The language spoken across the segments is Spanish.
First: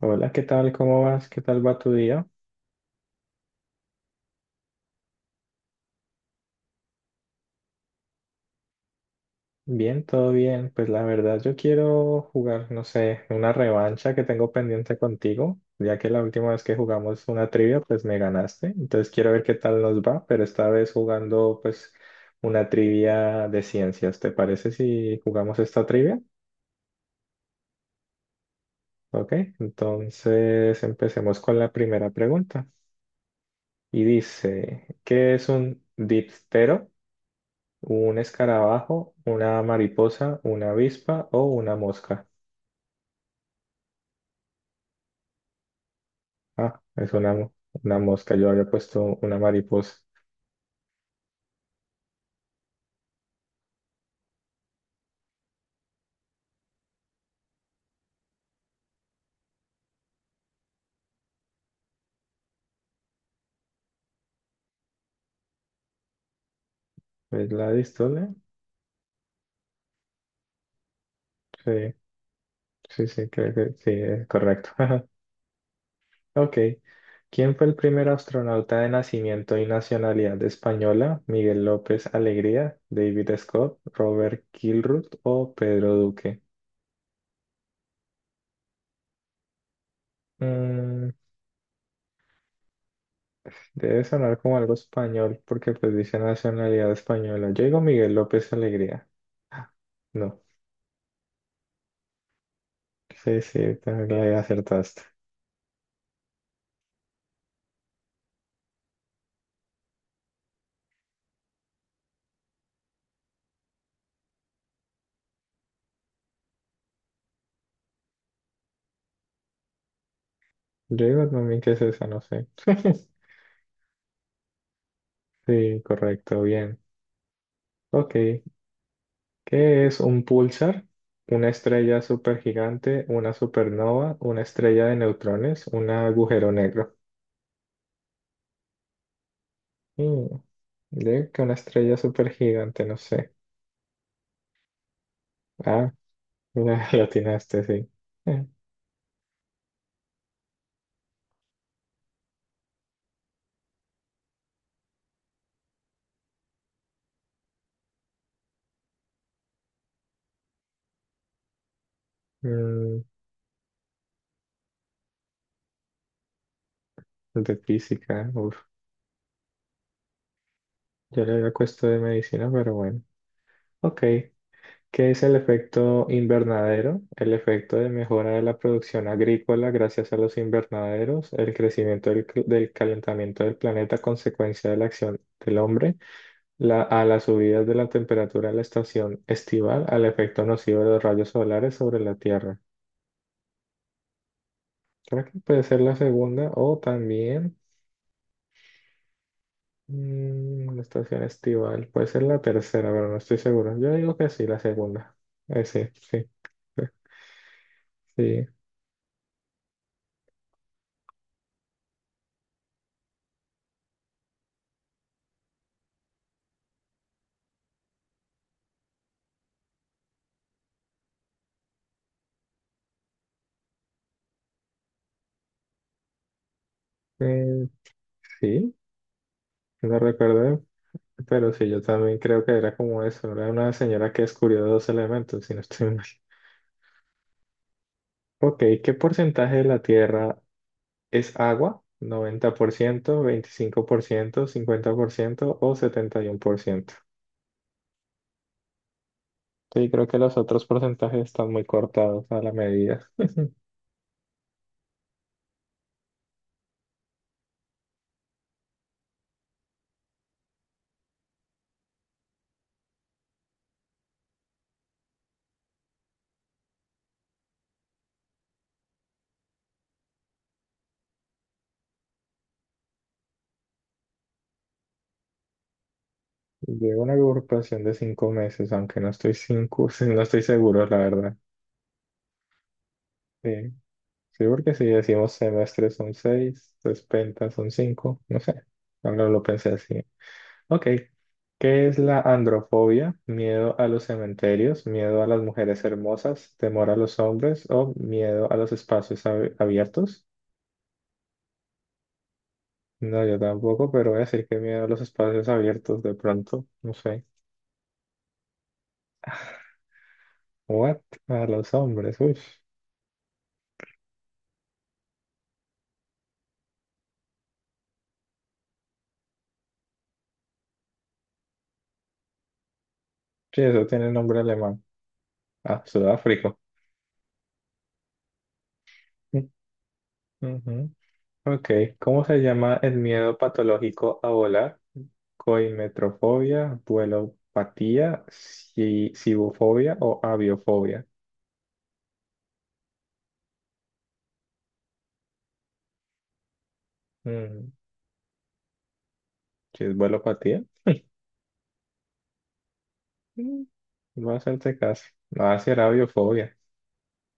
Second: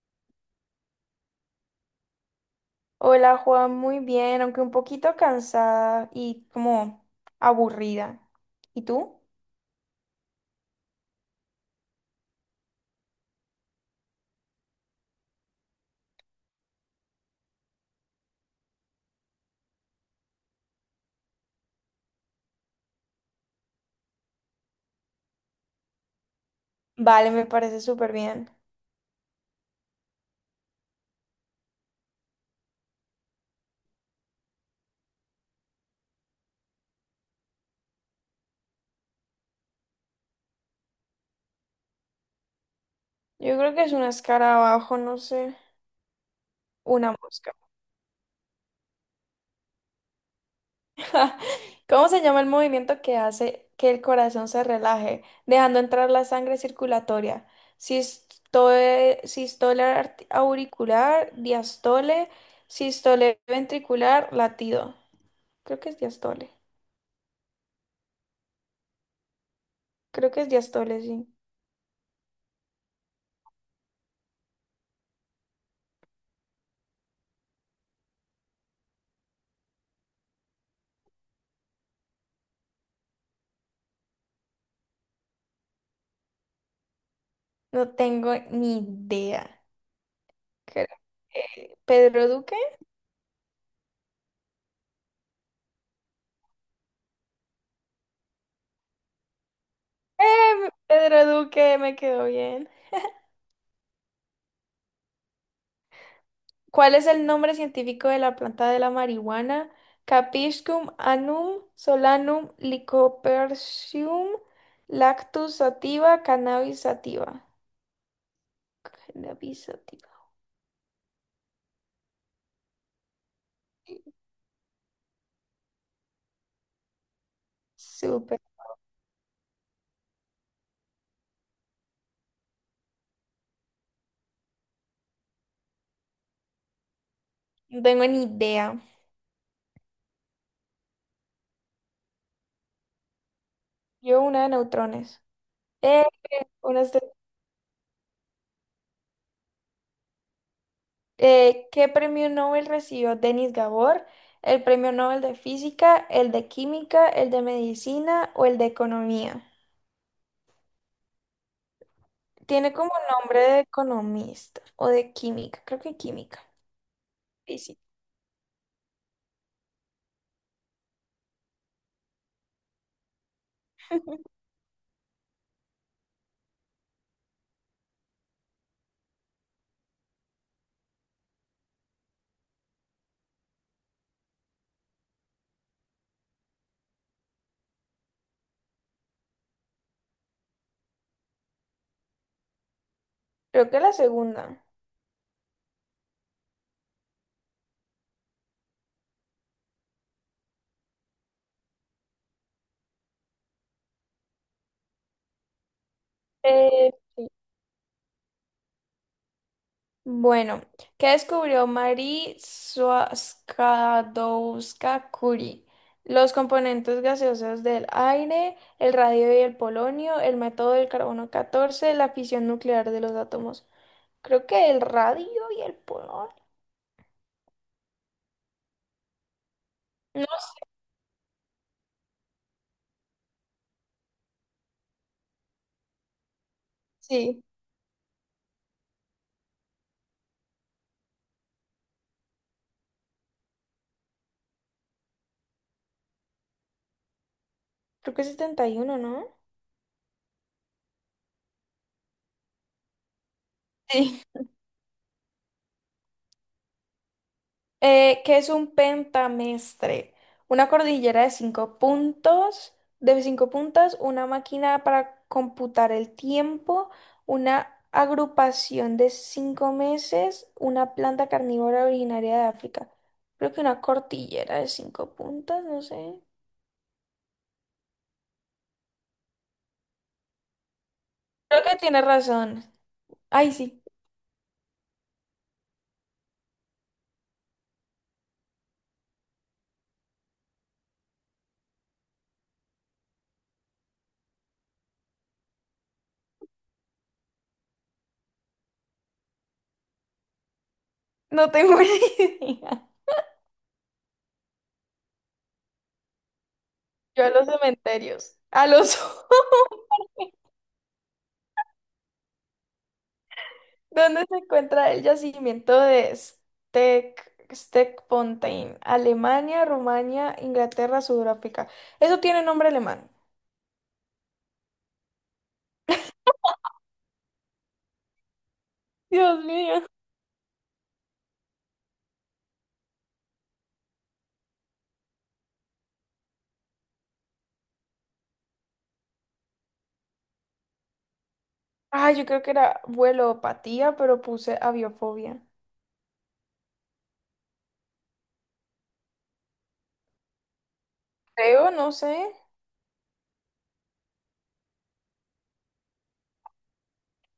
Hola, ¿qué tal? ¿Cómo vas? ¿Qué tal va tu día? Hola Juan, muy bien, aunque un poquito cansada y como aburrida. ¿Y tú? Bien, todo bien. Pues la verdad yo quiero jugar, no sé, una revancha que tengo pendiente contigo, ya que la última vez que jugamos una trivia, pues me ganaste. Entonces quiero ver qué tal nos va, pero esta vez jugando pues una trivia de ciencias. ¿Te parece si jugamos esta trivia? Vale, me parece súper bien. Ok, entonces empecemos con la primera pregunta. Y dice, ¿qué es un diptero? ¿Un escarabajo, una mariposa, una avispa o una mosca? Yo creo que es un escarabajo, no sé, Ah, es una una, mosca. mo- una mosca. Yo había puesto una mariposa. ¿Cómo se llama el movimiento que hace que el corazón se relaje, dejando entrar la sangre circulatoria? Sisto- Sistole, auricular, diastole, sistole ventricular, latido. Creo que es diastole. ¿Es la dístole? Creo que es diastole, sí. Sí, sí, sí, creo que sí, es correcto. Ok. ¿Quién fue el primer astronauta de nacimiento y nacionalidad española? ¿Miguel López Alegría, David Scott, Robert Kilruth o Pedro Duque? No tengo ni idea. Creo Mm, que Pedro Duque. Debe sonar como algo español porque pues dice nacionalidad española. Yo digo Miguel López Alegría. Ah, no, Pedro Duque, me quedó bien. sí, sí, también le acertaste. ¿Cuál es el nombre científico de la planta de la marihuana? Capiscum annum solanum lycopersicum lactus sativa cannabis sativa. Cannabis sativa. Yo digo también que es esa, no sé. Sí, correcto, bien. Ok, Súper. ¿qué es un pulsar? Una estrella supergigante, una supernova, una estrella de neutrones, un agujero negro. No tengo ni idea. Mm, yo digo que una estrella supergigante, no sé. Yo una de neutrones. Ah, Eh, la, una la atinaste, sí. ¿Qué premio Nobel recibió Denis Gabor? ¿El premio Nobel de Física, el de Química, el de Medicina o el de Economía? Eh, Tiene como mm, nombre de economista o de química, creo que química, el de física, física, uf, yo le había puesto de medicina, pero bueno. Ok, ¿qué es el efecto invernadero? El efecto de mejora de la producción agrícola gracias a los invernaderos, el crecimiento del calentamiento del planeta a consecuencia de la acción del hombre, a las subidas de la temperatura en la estación estival, al efecto nocivo de los rayos solares sobre la Tierra. creo que la segunda. Creo que puede ser la segunda o también... la estación estival, puede ser la tercera, pero no estoy seguro. Yo digo que sí, la segunda. Sí, sí, Eh, sí. Bueno, ¿qué descubrió Marie Sklodowska-Curie? Los componentes gaseosos del aire, el radio y el polonio, el método del carbono 14, la fisión nuclear de los átomos. Creo que el radio y el polonio. Eh, sí, no No, recuerdo, pero sí, yo también creo que era como eso. Era una señora que descubrió dos elementos, si no estoy mal. sí, Ok, ¿qué porcentaje de la Tierra es agua? ¿Noventa por ciento, 25%, 50% o 71%? creo que es 71, ¿no? Sí, creo que los otros porcentajes están muy cortados a la medida. Sí. ¿Qué es un pentamestre? Una cordillera de cinco puntos, de cinco puntas, una máquina para computar el tiempo, una agrupación de cinco meses, una planta carnívora originaria de África. Creo que una cordillera de cinco puntas, no sé. Llevo una agrupación de 5 meses, aunque no estoy cinco, no estoy seguro, la verdad. Creo que tiene razón. Ay, Sí, sí, sí, porque si decimos semestre son seis, pues penta son cinco, no sé. Ahora lo pensé así. Ok. ¿Qué es la androfobia? ¿Miedo a los cementerios? ¿Miedo a las mujeres hermosas? ¿Temor a los hombres? ¿O miedo a los espacios abiertos? no tengo ni idea. No, yo tampoco, pero voy a decir que miedo a los espacios abiertos de pronto, no sé. Yo a los cementerios, a los What? A los hombres, uy. ¿Dónde se encuentra el yacimiento de Steckfontein? Alemania, Rumania, Inglaterra, Sudáfrica. Eso tiene nombre alemán. Sí, eso tiene nombre alemán. Ah, Sudáfrica. Dios mío. Ujú. Ok, ¿cómo se llama el miedo patológico a volar? Coimetrofobia, vuelopatía, cibofobia o aviofobia. Ah, yo creo que era vuelopatía, pero puse aviofobia. Mm, Si es vuelopatía, Creo, no sé. mm, no hacerte caso. Va a ser aviofobia.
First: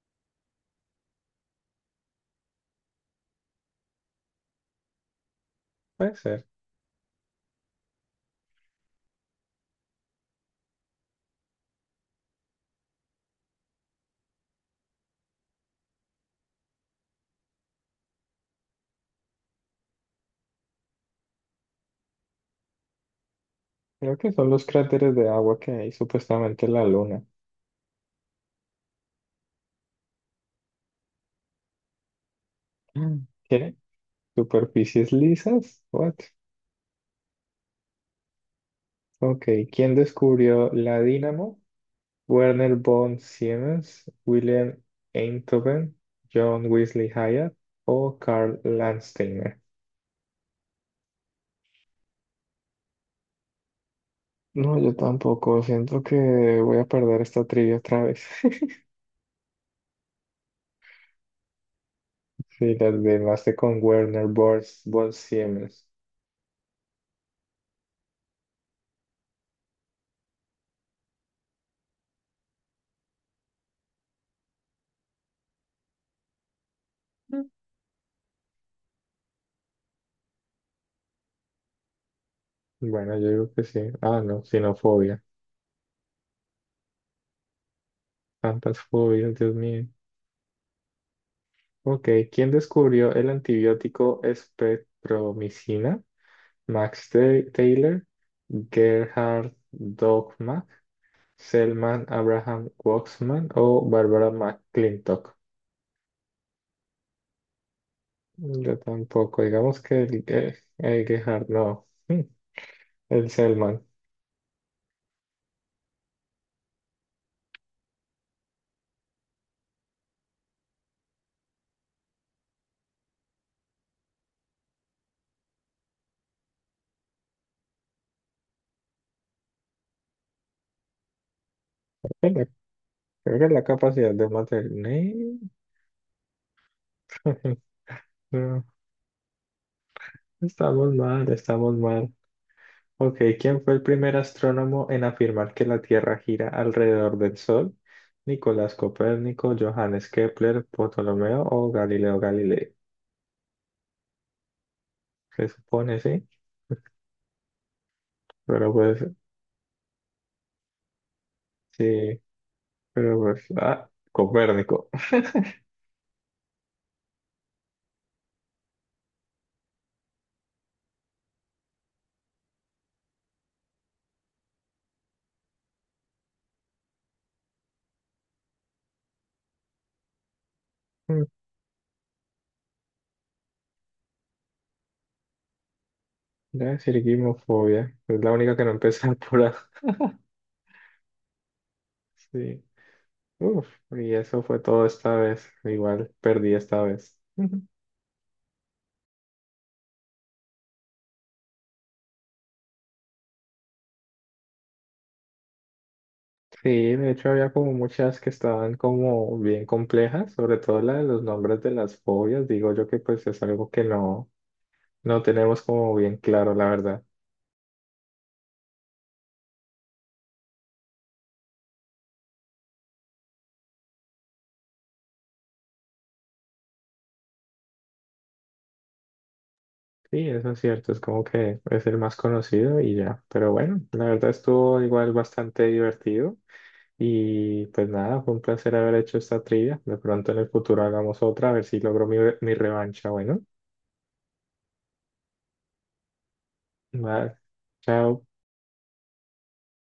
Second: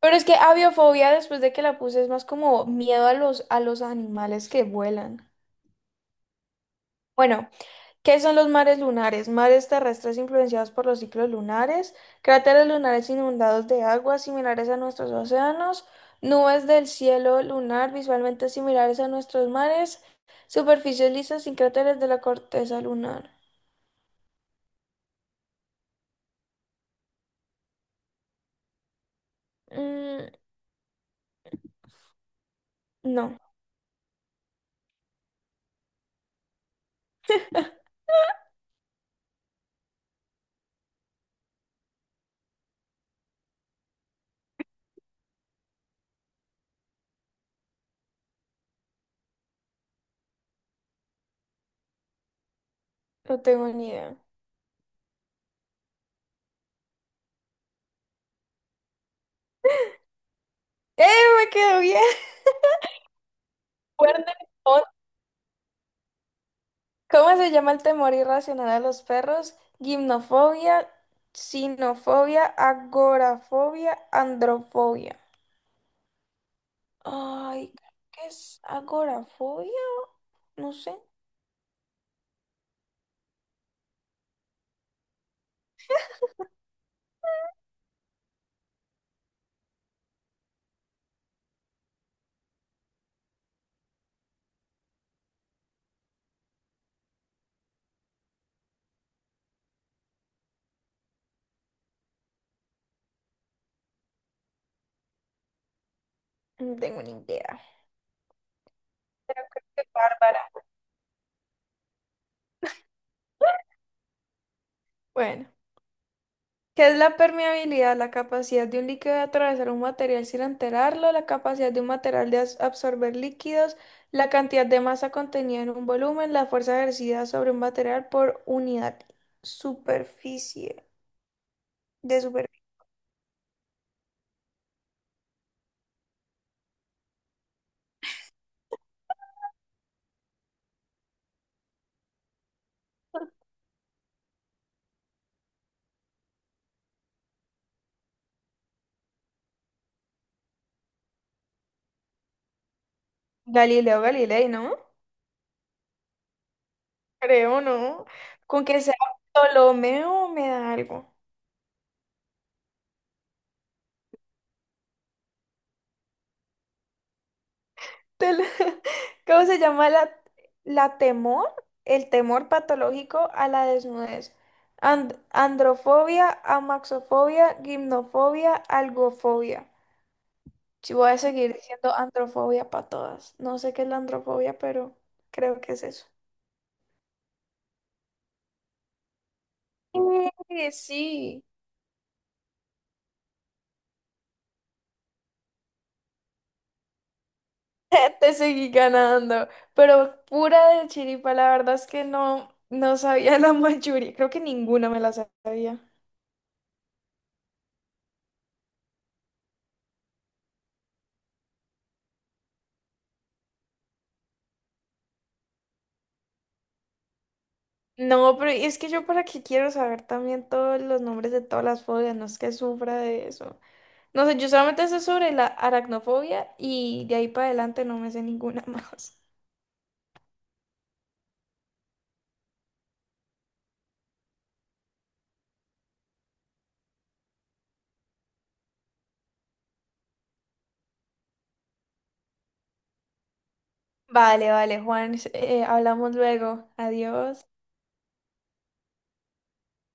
Pero es que aviofobia, después de que la puse, es más como miedo a los animales que vuelan. Puede ser. Bueno, ¿qué son los mares lunares? Mares terrestres influenciados por los ciclos lunares, cráteres lunares inundados de aguas similares a nuestros océanos, nubes del cielo lunar visualmente similares a nuestros mares, superficies lisas sin cráteres de la corteza lunar. Creo que son los cráteres de agua que hay supuestamente en la luna. Mm, Mm. no, ¿Qué? ¿Superficies lisas? What? Ok, ¿quién descubrió la dínamo? Werner von Siemens, Wilhelm Einthoven, John Wesley Hyatt o Karl Landsteiner. no tengo ni idea. No, yo tampoco. Siento que voy a perder esta trivia otra vez. ¡Eh, me quedó bien! Sí, las demás con Cuerno Werner de von, león. von Siemens. ¿Cómo se llama el temor irracional a los perros? Gimnofobia, sinofobia, agorafobia, androfobia. Mm. Ay, creo que es agorafobia, no sé, Bueno, yo digo que sí. Ah, no, xenofobia. Tantas fobias, Dios mío. Ok, ¿quién descubrió el antibiótico espectromicina? Max Taylor, Gerhard Dogma. Selman Abraham Waxman o Barbara McClintock. no tengo ni idea. Yo tampoco, digamos Qué que bárbara. El Gerhard no, el Selman. Bueno, ¿qué es la permeabilidad? La capacidad de un líquido de atravesar un material sin enterarlo, la capacidad de un material de absorber líquidos, la cantidad de masa contenida en un volumen, la fuerza ejercida sobre un material por unidad superficie de Bueno, superficie. creo que la capacidad de mantener. No, estamos mal, estamos mal. Ok, ¿quién fue el primer astrónomo en afirmar que la Tierra gira alrededor del Sol? ¿Nicolás Copérnico, Johannes Kepler, Ptolomeo o Galileo Galilei? Galileo Galilei, ¿no? Se supone, Creo, ¿no? Con pero que sea pues Ptolomeo me da algo. sí. Pero pues, ah, Copérnico. Tel- ¿Cómo se llama la temor? El temor patológico a la desnudez. Androfobia, amaxofobia, gimnofobia, algofobia. Si voy a Mm, seguir diciendo androfobia para todas. No sé qué es la androfobia, pero creo que es eso. La cirquimofobia. Es la única que no empezó por A. Sí, Sí. Uf, y eso fue todo esta vez. Igual perdí esta vez. Ujú. te seguí ganando. Pero pura de chiripa, la verdad es que no, no sabía la mayoría. Creo que ninguna me la sabía. Sí, de hecho había como muchas que estaban como bien complejas, sobre todo la de los nombres de las fobias. Digo yo que pues es algo que no, no tenemos como bien claro, la verdad. No, pero es que yo para qué quiero saber también todos los nombres de todas las fobias, no es que sufra de eso. No sé, yo solamente sé sobre la aracnofobia y de ahí para adelante no me sé ninguna más. Sí, eso es cierto, es como que es el más conocido y ya. Pero bueno, la verdad estuvo igual bastante divertido. Y pues nada, fue un placer haber hecho esta trivia. De pronto en el futuro hagamos otra, a ver si logro mi revancha. Bueno, Vale, vale, Juan, hablamos luego. nada, Adiós. chao.